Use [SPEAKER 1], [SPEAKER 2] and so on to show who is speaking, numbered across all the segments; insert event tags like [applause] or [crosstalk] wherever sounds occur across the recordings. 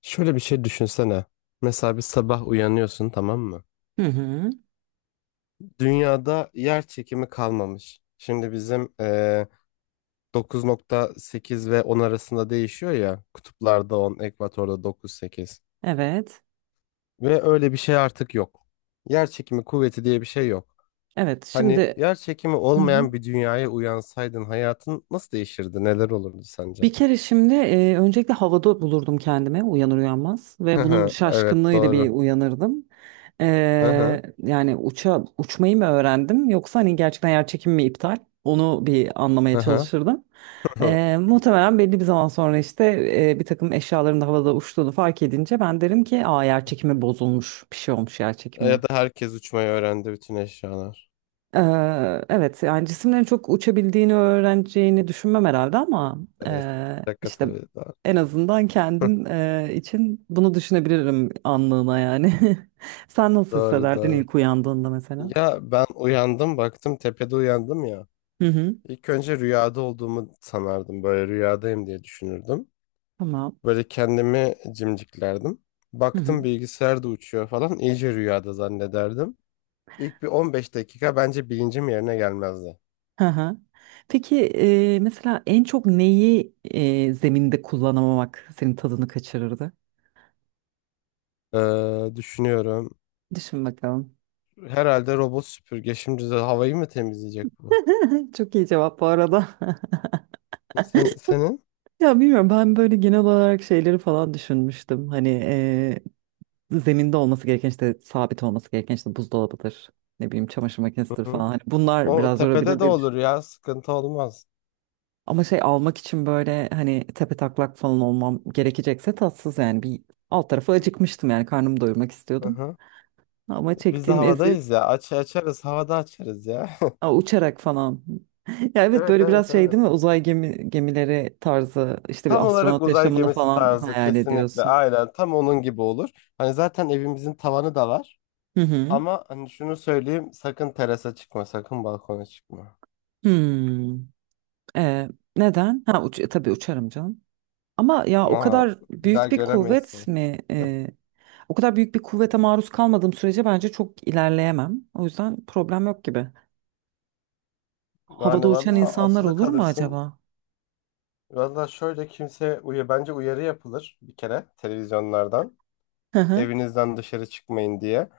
[SPEAKER 1] Şöyle bir şey düşünsene. Mesela bir sabah uyanıyorsun, tamam mı?
[SPEAKER 2] Hı hı.
[SPEAKER 1] Dünyada yer çekimi kalmamış. Şimdi bizim 9,8 ve 10 arasında değişiyor ya. Kutuplarda 10, ekvatorda 9,8.
[SPEAKER 2] Evet.
[SPEAKER 1] Ve öyle bir şey artık yok. Yer çekimi kuvveti diye bir şey yok.
[SPEAKER 2] Evet.
[SPEAKER 1] Hani
[SPEAKER 2] Şimdi
[SPEAKER 1] yer çekimi
[SPEAKER 2] hı hı,
[SPEAKER 1] olmayan bir dünyaya uyansaydın hayatın nasıl değişirdi? Neler olurdu sence?
[SPEAKER 2] bir kere şimdi öncelikle havada bulurdum kendime uyanır uyanmaz ve bunun
[SPEAKER 1] [laughs] Evet,
[SPEAKER 2] şaşkınlığıyla bir
[SPEAKER 1] doğru.
[SPEAKER 2] uyanırdım.
[SPEAKER 1] Hı hı.
[SPEAKER 2] Yani uçmayı mı öğrendim yoksa hani gerçekten yer çekimi mi iptal? Onu bir anlamaya
[SPEAKER 1] Hı hı.
[SPEAKER 2] çalışırdım.
[SPEAKER 1] [laughs]
[SPEAKER 2] Muhtemelen belli bir zaman sonra işte bir takım eşyaların da havada uçtuğunu fark edince ben derim ki aa, yer çekimi bozulmuş, bir şey olmuş yer çekimine.
[SPEAKER 1] Ya da herkes uçmayı öğrendi, bütün eşyalar.
[SPEAKER 2] Evet, yani cisimlerin çok uçabildiğini öğreneceğini düşünmem herhalde ama
[SPEAKER 1] Evet, şaka
[SPEAKER 2] işte
[SPEAKER 1] tabii, doğru.
[SPEAKER 2] en azından kendim
[SPEAKER 1] [laughs]
[SPEAKER 2] için bunu düşünebilirim anlığına yani. [laughs] Sen nasıl
[SPEAKER 1] Doğru,
[SPEAKER 2] hissederdin
[SPEAKER 1] doğru.
[SPEAKER 2] ilk uyandığında mesela?
[SPEAKER 1] Ya ben uyandım baktım tepede uyandım ya.
[SPEAKER 2] Hı hı.
[SPEAKER 1] İlk önce rüyada olduğumu sanardım, böyle rüyadayım diye düşünürdüm.
[SPEAKER 2] Tamam.
[SPEAKER 1] Böyle kendimi cimciklerdim.
[SPEAKER 2] Hı hı.
[SPEAKER 1] Baktım bilgisayar da uçuyor falan, iyice rüyada zannederdim. İlk bir 15 dakika bence bilincim yerine gelmezdi.
[SPEAKER 2] Hı hı. Peki mesela en çok neyi zeminde kullanamamak senin tadını kaçırırdı?
[SPEAKER 1] Düşünüyorum.
[SPEAKER 2] Düşün bakalım.
[SPEAKER 1] Herhalde robot süpürge şimdi de havayı mı temizleyecek bu?
[SPEAKER 2] [laughs] Çok iyi cevap bu arada. [laughs]
[SPEAKER 1] Senin?
[SPEAKER 2] Ya bilmiyorum, ben böyle genel olarak şeyleri falan düşünmüştüm. Hani zeminde olması gereken, işte sabit olması gereken, işte buzdolabıdır. Ne bileyim, çamaşır
[SPEAKER 1] Hı
[SPEAKER 2] makinesidir
[SPEAKER 1] hı.
[SPEAKER 2] falan. Hani bunlar
[SPEAKER 1] O
[SPEAKER 2] biraz
[SPEAKER 1] tepede
[SPEAKER 2] yorabilir
[SPEAKER 1] de
[SPEAKER 2] diye
[SPEAKER 1] olur
[SPEAKER 2] düşünüyorum.
[SPEAKER 1] ya, sıkıntı olmaz.
[SPEAKER 2] Ama şey almak için böyle hani tepetaklak falan olmam gerekecekse tatsız yani, bir alt tarafı acıkmıştım yani, karnımı doyurmak
[SPEAKER 1] Hı
[SPEAKER 2] istiyordum.
[SPEAKER 1] hı.
[SPEAKER 2] Ama
[SPEAKER 1] Biz de
[SPEAKER 2] çektiğim eziyet.
[SPEAKER 1] havadayız ya. Aç açarız, havada açarız ya.
[SPEAKER 2] Aa,
[SPEAKER 1] [laughs]
[SPEAKER 2] uçarak falan. [laughs] Ya evet,
[SPEAKER 1] Evet,
[SPEAKER 2] böyle
[SPEAKER 1] evet,
[SPEAKER 2] biraz şey değil mi,
[SPEAKER 1] evet.
[SPEAKER 2] uzay gemi, gemileri tarzı, işte bir
[SPEAKER 1] Tam olarak
[SPEAKER 2] astronot
[SPEAKER 1] uzay
[SPEAKER 2] yaşamını
[SPEAKER 1] gemisi
[SPEAKER 2] falan
[SPEAKER 1] tarzı,
[SPEAKER 2] hayal
[SPEAKER 1] kesinlikle
[SPEAKER 2] ediyorsun.
[SPEAKER 1] aynen tam onun gibi olur. Hani zaten evimizin tavanı da var.
[SPEAKER 2] Hı hı.
[SPEAKER 1] Ama hani şunu söyleyeyim, sakın terasa çıkma, sakın balkona çıkma.
[SPEAKER 2] Hmm. Ee, Neden? Ha uç, tabii uçarım canım. Ama ya o
[SPEAKER 1] Ma,
[SPEAKER 2] kadar
[SPEAKER 1] Bir daha
[SPEAKER 2] büyük bir
[SPEAKER 1] göremeyiz
[SPEAKER 2] kuvvet
[SPEAKER 1] seni.
[SPEAKER 2] mi? O kadar büyük bir kuvvete maruz kalmadığım sürece bence çok ilerleyemem. O yüzden problem yok gibi. Havada
[SPEAKER 1] Yani
[SPEAKER 2] uçan
[SPEAKER 1] valla
[SPEAKER 2] insanlar
[SPEAKER 1] asılı
[SPEAKER 2] olur mu
[SPEAKER 1] kalırsın.
[SPEAKER 2] acaba?
[SPEAKER 1] Valla şöyle, kimse uyu bence uyarı yapılır bir kere televizyonlardan.
[SPEAKER 2] Hı hı.
[SPEAKER 1] Evinizden dışarı çıkmayın diye.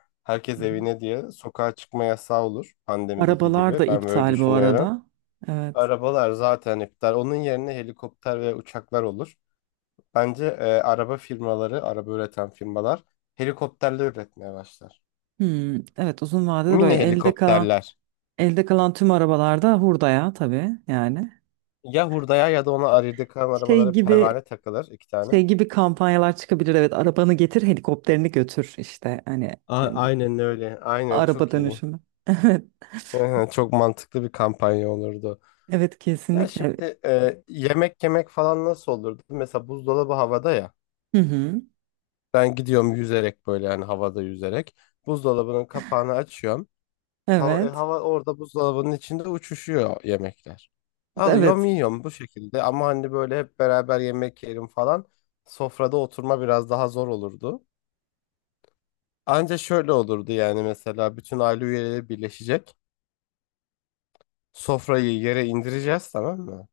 [SPEAKER 2] Hı
[SPEAKER 1] Herkes
[SPEAKER 2] hı.
[SPEAKER 1] evine diye sokağa çıkma yasağı olur, pandemideki
[SPEAKER 2] Arabalar
[SPEAKER 1] gibi.
[SPEAKER 2] da
[SPEAKER 1] Ben böyle
[SPEAKER 2] iptal bu
[SPEAKER 1] düşünüyorum.
[SPEAKER 2] arada. Evet.
[SPEAKER 1] Arabalar zaten iptal. Onun yerine helikopter ve uçaklar olur. Bence araba firmaları, araba üreten firmalar helikopterle üretmeye başlar.
[SPEAKER 2] Hmm, evet, uzun vadede
[SPEAKER 1] Mini
[SPEAKER 2] böyle elde kalan,
[SPEAKER 1] helikopterler.
[SPEAKER 2] elde kalan tüm arabalarda hurdaya tabii yani.
[SPEAKER 1] Ya hurdaya ya da ona aride kalan
[SPEAKER 2] Şey
[SPEAKER 1] arabalara
[SPEAKER 2] gibi,
[SPEAKER 1] pervane takılır, iki tane.
[SPEAKER 2] şey gibi kampanyalar çıkabilir, evet, arabanı getir helikopterini götür işte hani.
[SPEAKER 1] Aynen öyle. Aynen
[SPEAKER 2] Araba
[SPEAKER 1] çok iyi.
[SPEAKER 2] dönüşümü. [laughs] Evet.
[SPEAKER 1] [laughs] Çok mantıklı bir kampanya olurdu.
[SPEAKER 2] Evet
[SPEAKER 1] Ya
[SPEAKER 2] kesinlikle.
[SPEAKER 1] şimdi yemek yemek falan nasıl olurdu? Mesela buzdolabı havada ya.
[SPEAKER 2] Hı hı.
[SPEAKER 1] Ben gidiyorum yüzerek, böyle yani havada yüzerek. Buzdolabının kapağını açıyorum. Hava, e,
[SPEAKER 2] Evet.
[SPEAKER 1] hava orada, buzdolabının içinde uçuşuyor yemekler. Alıyorum
[SPEAKER 2] Evet.
[SPEAKER 1] yiyorum bu şekilde, ama hani böyle hep beraber yemek yerim falan. Sofrada oturma biraz daha zor olurdu. Anca şöyle olurdu yani, mesela bütün aile üyeleri birleşecek. Sofrayı yere indireceğiz, tamam mı?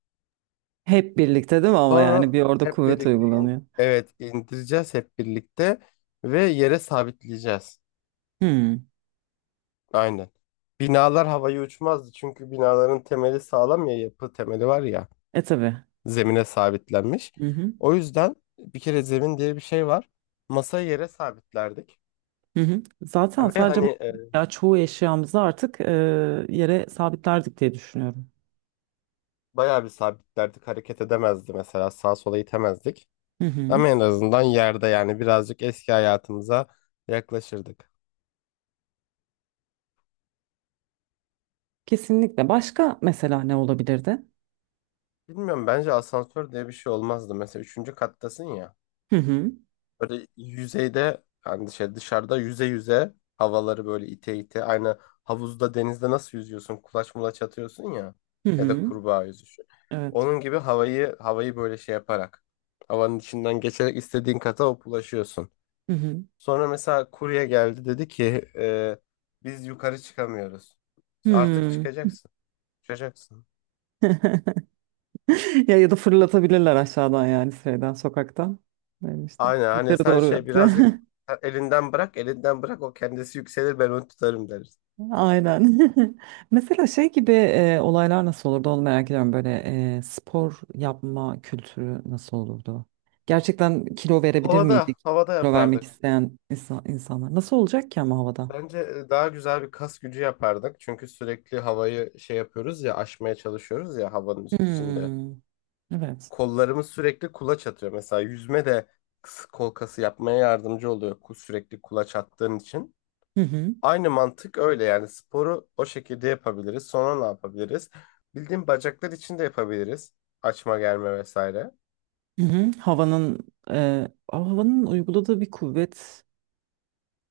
[SPEAKER 2] Hep birlikte değil mi ama, yani
[SPEAKER 1] Sonra
[SPEAKER 2] bir orada
[SPEAKER 1] hep
[SPEAKER 2] kuvvet
[SPEAKER 1] birlikte
[SPEAKER 2] uygulanıyor.
[SPEAKER 1] evet, indireceğiz hep birlikte ve yere sabitleyeceğiz.
[SPEAKER 2] Hmm.
[SPEAKER 1] Aynen. Binalar havaya uçmazdı, çünkü binaların temeli sağlam ya, yapı temeli var ya,
[SPEAKER 2] E tabii.
[SPEAKER 1] zemine sabitlenmiş.
[SPEAKER 2] Hı hı.
[SPEAKER 1] O yüzden bir kere zemin diye bir şey var. Masayı yere sabitlerdik
[SPEAKER 2] Hı hı. Zaten
[SPEAKER 1] ve
[SPEAKER 2] sadece
[SPEAKER 1] hani,
[SPEAKER 2] [laughs] ya çoğu eşyamızı artık yere sabitlerdik diye düşünüyorum.
[SPEAKER 1] bayağı bir sabitlerdik, hareket edemezdi, mesela sağa sola itemezdik.
[SPEAKER 2] Hı hı.
[SPEAKER 1] Ama en azından yerde, yani birazcık eski hayatımıza yaklaşırdık.
[SPEAKER 2] Kesinlikle. Başka mesela ne olabilirdi?
[SPEAKER 1] Bilmiyorum, bence asansör diye bir şey olmazdı. Mesela üçüncü kattasın ya.
[SPEAKER 2] Hı hı.
[SPEAKER 1] Böyle yüzeyde, yani şey, dışarıda yüze yüze, havaları böyle ite ite. Aynı havuzda, denizde nasıl yüzüyorsun? Kulaç mulaç atıyorsun ya.
[SPEAKER 2] Hı
[SPEAKER 1] Ya da
[SPEAKER 2] hı.
[SPEAKER 1] kurbağa yüzüşü.
[SPEAKER 2] Evet.
[SPEAKER 1] Onun gibi havayı havayı böyle şey yaparak, havanın içinden geçerek istediğin kata hop ulaşıyorsun.
[SPEAKER 2] Hı hı.
[SPEAKER 1] Sonra mesela kurye geldi, dedi ki e, biz yukarı çıkamıyoruz. İşte artık
[SPEAKER 2] Hmm.
[SPEAKER 1] çıkacaksın. Çıkacaksın.
[SPEAKER 2] [laughs] Ya ya da fırlatabilirler aşağıdan, yani şeyden, sokaktan. Yani işte
[SPEAKER 1] Aynen, hani
[SPEAKER 2] yukarı
[SPEAKER 1] sen
[SPEAKER 2] doğru
[SPEAKER 1] şey,
[SPEAKER 2] yaptı.
[SPEAKER 1] birazcık
[SPEAKER 2] [laughs]
[SPEAKER 1] elinden bırak, elinden bırak, o kendisi yükselir, ben onu tutarım deriz.
[SPEAKER 2] Aynen. [laughs] Mesela şey gibi olaylar nasıl olurdu onu merak ediyorum. Böyle spor yapma kültürü nasıl olurdu? Gerçekten kilo verebilir
[SPEAKER 1] Havada
[SPEAKER 2] miydik?
[SPEAKER 1] havada
[SPEAKER 2] Kilo vermek
[SPEAKER 1] yapardık.
[SPEAKER 2] isteyen insan, insanlar. Nasıl olacak ki ama havada?
[SPEAKER 1] Bence daha güzel bir kas gücü yapardık. Çünkü sürekli havayı şey yapıyoruz ya, aşmaya çalışıyoruz ya havanın içinde.
[SPEAKER 2] Hmm, evet.
[SPEAKER 1] Kollarımız sürekli kulaç atıyor. Mesela yüzme de kol kası yapmaya yardımcı oluyor, sürekli kulaç attığın için.
[SPEAKER 2] Hı hı.
[SPEAKER 1] Aynı mantık öyle yani, sporu o şekilde yapabiliriz. Sonra ne yapabiliriz? Bildiğin bacaklar için de yapabiliriz. Açma germe vesaire.
[SPEAKER 2] Hı hı. Havanın havanın uyguladığı bir kuvvet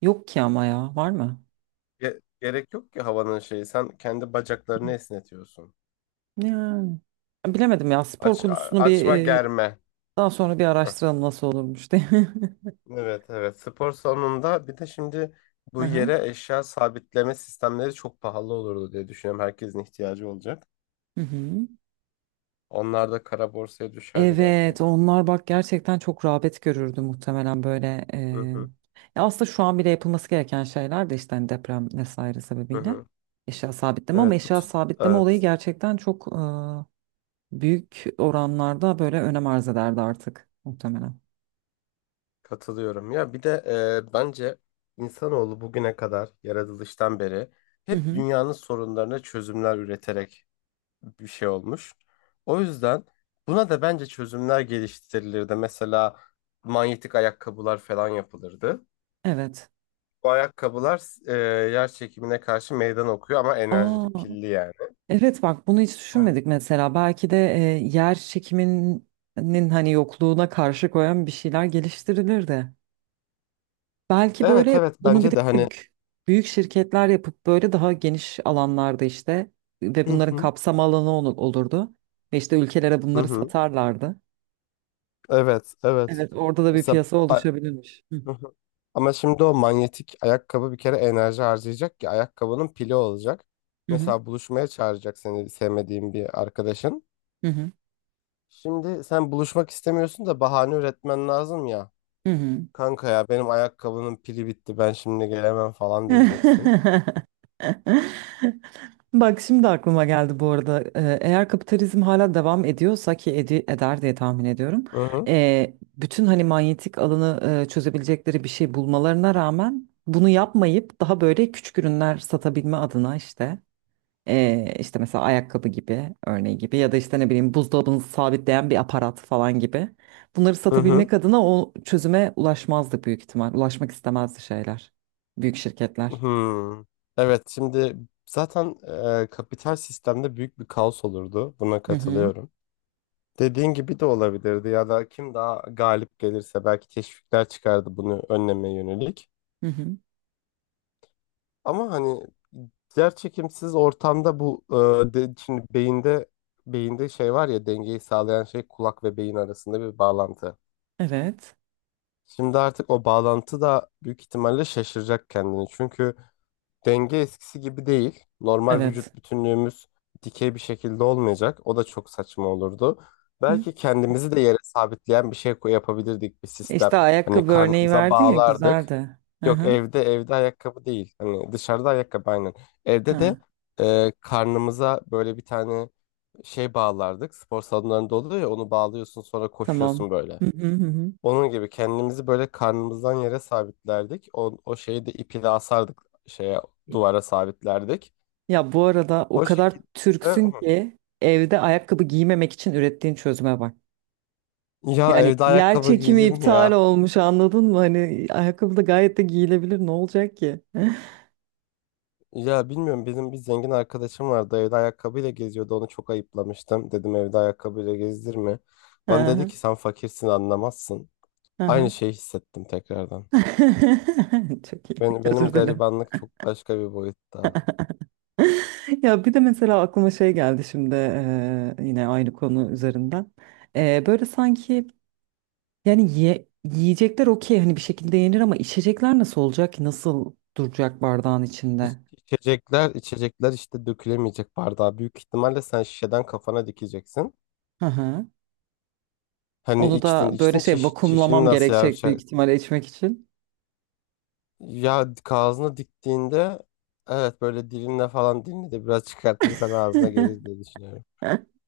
[SPEAKER 2] yok ki ama, ya var mı?
[SPEAKER 1] Gerek yok ki havanın şeyi. Sen kendi bacaklarını esnetiyorsun.
[SPEAKER 2] Yani bilemedim ya, spor
[SPEAKER 1] Aç a-
[SPEAKER 2] konusunu bir
[SPEAKER 1] açma germe.
[SPEAKER 2] daha sonra bir
[SPEAKER 1] Heh.
[SPEAKER 2] araştıralım nasıl olurmuş diye.
[SPEAKER 1] Evet, evet. Spor salonunda bir de şimdi
[SPEAKER 2] [laughs]
[SPEAKER 1] bu
[SPEAKER 2] Aha.
[SPEAKER 1] yere eşya sabitleme sistemleri çok pahalı olurdu diye düşünüyorum. Herkesin ihtiyacı olacak.
[SPEAKER 2] Hı hı.
[SPEAKER 1] Onlar da kara borsaya düşerdi belki.
[SPEAKER 2] Evet, onlar bak gerçekten çok rağbet görürdü muhtemelen böyle.
[SPEAKER 1] Hı hı
[SPEAKER 2] Ya aslında şu an bile yapılması gereken şeyler de işte, hani deprem vesaire
[SPEAKER 1] hı.
[SPEAKER 2] sebebiyle
[SPEAKER 1] Hı.
[SPEAKER 2] eşya sabitleme, ama
[SPEAKER 1] Evet, bu
[SPEAKER 2] eşya
[SPEAKER 1] tut
[SPEAKER 2] sabitleme olayı
[SPEAKER 1] evet,
[SPEAKER 2] gerçekten çok büyük oranlarda böyle önem arz ederdi artık muhtemelen.
[SPEAKER 1] katılıyorum. Ya bir de bence insanoğlu bugüne kadar yaratılıştan beri
[SPEAKER 2] Hı
[SPEAKER 1] hep
[SPEAKER 2] hı.
[SPEAKER 1] dünyanın sorunlarına çözümler üreterek bir şey olmuş. O yüzden buna da bence çözümler geliştirilirdi. Mesela manyetik ayakkabılar falan yapılırdı.
[SPEAKER 2] Evet.
[SPEAKER 1] Bu ayakkabılar e, yer çekimine karşı meydan okuyor, ama enerjili,
[SPEAKER 2] Aa,
[SPEAKER 1] pilli yani.
[SPEAKER 2] evet bak, bunu hiç
[SPEAKER 1] Aynen.
[SPEAKER 2] düşünmedik mesela. Belki de yer çekiminin hani yokluğuna karşı koyan bir şeyler geliştirilirdi. Belki
[SPEAKER 1] Evet,
[SPEAKER 2] böyle
[SPEAKER 1] evet,
[SPEAKER 2] bunu bir de
[SPEAKER 1] bence de hani.
[SPEAKER 2] büyük şirketler yapıp böyle daha geniş alanlarda işte ve
[SPEAKER 1] Hı
[SPEAKER 2] bunların
[SPEAKER 1] hı.
[SPEAKER 2] kapsam alanı olurdu. Ve işte ülkelere
[SPEAKER 1] Hı
[SPEAKER 2] bunları
[SPEAKER 1] hı.
[SPEAKER 2] satarlardı.
[SPEAKER 1] Evet, evet,
[SPEAKER 2] Evet, orada da bir
[SPEAKER 1] mesela
[SPEAKER 2] piyasa
[SPEAKER 1] a-
[SPEAKER 2] oluşabilirmiş. Hı
[SPEAKER 1] Hı hı. Ama şimdi o manyetik ayakkabı bir kere enerji harcayacak ki, ayakkabının pili olacak.
[SPEAKER 2] hı
[SPEAKER 1] Mesela buluşmaya çağıracak seni sevmediğin bir arkadaşın.
[SPEAKER 2] hı hı.
[SPEAKER 1] Şimdi sen buluşmak istemiyorsun da bahane üretmen lazım ya.
[SPEAKER 2] Hı
[SPEAKER 1] Kanka ya, benim ayakkabının pili bitti, ben şimdi gelemem falan
[SPEAKER 2] hı. [laughs]
[SPEAKER 1] diyeceksin.
[SPEAKER 2] [laughs] Bak, şimdi aklıma geldi bu arada. Eğer kapitalizm hala devam ediyorsa ki eder diye tahmin ediyorum.
[SPEAKER 1] Hı hı.
[SPEAKER 2] Bütün hani manyetik alanı çözebilecekleri bir şey bulmalarına rağmen bunu yapmayıp daha böyle küçük ürünler satabilme adına, işte işte mesela ayakkabı gibi, örneği gibi, ya da işte ne bileyim buzdolabını sabitleyen bir aparat falan gibi, bunları
[SPEAKER 1] Hı hı.
[SPEAKER 2] satabilmek adına o çözüme ulaşmazdı büyük ihtimal. Ulaşmak istemezdi şeyler. Büyük şirketler.
[SPEAKER 1] Hı. Evet, şimdi zaten kapital sistemde büyük bir kaos olurdu. Buna
[SPEAKER 2] Hı hı.
[SPEAKER 1] katılıyorum. Dediğin gibi de olabilirdi, ya da kim daha galip gelirse belki teşvikler çıkardı bunu önlemeye yönelik.
[SPEAKER 2] Hı hı.
[SPEAKER 1] Ama hani yer çekimsiz ortamda bu şimdi beyinde şey var ya, dengeyi sağlayan şey, kulak ve beyin arasında bir bağlantı.
[SPEAKER 2] Evet.
[SPEAKER 1] Şimdi artık o bağlantı da büyük ihtimalle şaşıracak kendini. Çünkü denge eskisi gibi değil. Normal
[SPEAKER 2] Evet.
[SPEAKER 1] vücut bütünlüğümüz dikey bir şekilde olmayacak. O da çok saçma olurdu.
[SPEAKER 2] Hı.
[SPEAKER 1] Belki kendimizi de yere sabitleyen bir şey yapabilirdik, bir sistem.
[SPEAKER 2] İşte
[SPEAKER 1] Hani
[SPEAKER 2] ayakkabı örneği
[SPEAKER 1] karnımıza
[SPEAKER 2] verdin ya,
[SPEAKER 1] bağlardık.
[SPEAKER 2] güzeldi. Hı
[SPEAKER 1] Yok,
[SPEAKER 2] hı.
[SPEAKER 1] evde ayakkabı değil. Hani dışarıda ayakkabı, aynen. Evde de
[SPEAKER 2] Ha,
[SPEAKER 1] karnımıza böyle bir tane şey bağlardık. Spor salonlarında oluyor ya, onu bağlıyorsun sonra
[SPEAKER 2] tamam.
[SPEAKER 1] koşuyorsun böyle.
[SPEAKER 2] Hı hı hı. Hı.
[SPEAKER 1] Onun gibi kendimizi böyle karnımızdan yere sabitlerdik. O şeyi de iple asardık, şeye duvara sabitlerdik.
[SPEAKER 2] Ya bu arada o
[SPEAKER 1] O
[SPEAKER 2] kadar
[SPEAKER 1] şekilde. Hı.
[SPEAKER 2] Türksün ki evde ayakkabı giymemek için ürettiğin çözüme bak.
[SPEAKER 1] Ya
[SPEAKER 2] Yani
[SPEAKER 1] evde
[SPEAKER 2] yer
[SPEAKER 1] ayakkabı
[SPEAKER 2] çekimi
[SPEAKER 1] giyilir mi
[SPEAKER 2] iptal
[SPEAKER 1] ya?
[SPEAKER 2] olmuş, anladın mı? Hani ayakkabı da gayet de giyilebilir, ne olacak ki? [laughs]
[SPEAKER 1] Ya bilmiyorum, bizim bir zengin arkadaşım vardı, evde ayakkabıyla geziyordu, onu çok ayıplamıştım. Dedim evde ayakkabıyla gezdirme.
[SPEAKER 2] Hı
[SPEAKER 1] Bana dedi
[SPEAKER 2] hı.
[SPEAKER 1] ki sen fakirsin, anlamazsın.
[SPEAKER 2] Hı
[SPEAKER 1] Aynı
[SPEAKER 2] hı.
[SPEAKER 1] şeyi hissettim tekrardan.
[SPEAKER 2] [laughs] Çok iyi.
[SPEAKER 1] Benim
[SPEAKER 2] Özür dilerim.
[SPEAKER 1] garibanlık çok başka bir boyutta.
[SPEAKER 2] [laughs] Ya bir de mesela aklıma şey geldi şimdi, yine aynı konu üzerinden. Böyle sanki yani yiyecekler okey, hani bir şekilde yenir ama içecekler nasıl olacak ki? Nasıl duracak bardağın
[SPEAKER 1] İç,
[SPEAKER 2] içinde?
[SPEAKER 1] içecekler içecekler işte dökülemeyecek bardağa. Büyük ihtimalle sen şişeden kafana dikeceksin.
[SPEAKER 2] Hı hı.
[SPEAKER 1] Hani
[SPEAKER 2] Onu da
[SPEAKER 1] içtin
[SPEAKER 2] böyle
[SPEAKER 1] içtin
[SPEAKER 2] şey,
[SPEAKER 1] çişini
[SPEAKER 2] vakumlamam
[SPEAKER 1] nasıl ya?
[SPEAKER 2] gerekecek büyük ihtimalle içmek için.
[SPEAKER 1] Ya ağzına diktiğinde, evet, böyle dilinle falan, dilini de biraz [laughs] çıkartırsan ağzına gelir diye düşünüyorum.
[SPEAKER 2] [laughs]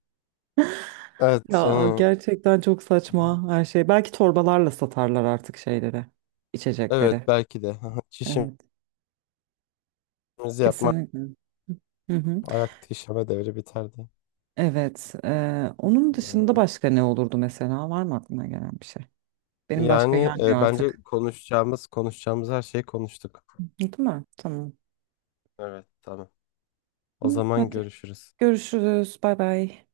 [SPEAKER 1] Evet
[SPEAKER 2] Ya
[SPEAKER 1] yani,
[SPEAKER 2] gerçekten çok saçma her şey. Belki torbalarla satarlar artık şeyleri,
[SPEAKER 1] evet
[SPEAKER 2] içecekleri.
[SPEAKER 1] belki de [laughs] çişimizi
[SPEAKER 2] Evet,
[SPEAKER 1] yapmak,
[SPEAKER 2] kesinlikle. Hı hı.
[SPEAKER 1] ayakta işeme devri biterdi.
[SPEAKER 2] Evet. Onun dışında başka ne olurdu mesela? Var mı aklına gelen bir şey? Benim başka
[SPEAKER 1] Yani
[SPEAKER 2] gelmiyor
[SPEAKER 1] bence
[SPEAKER 2] artık.
[SPEAKER 1] konuşacağımız her şeyi konuştuk.
[SPEAKER 2] Değil mi? Tamam.
[SPEAKER 1] Evet, tamam. O
[SPEAKER 2] İyi,
[SPEAKER 1] zaman
[SPEAKER 2] hadi
[SPEAKER 1] görüşürüz.
[SPEAKER 2] görüşürüz. Bay bay.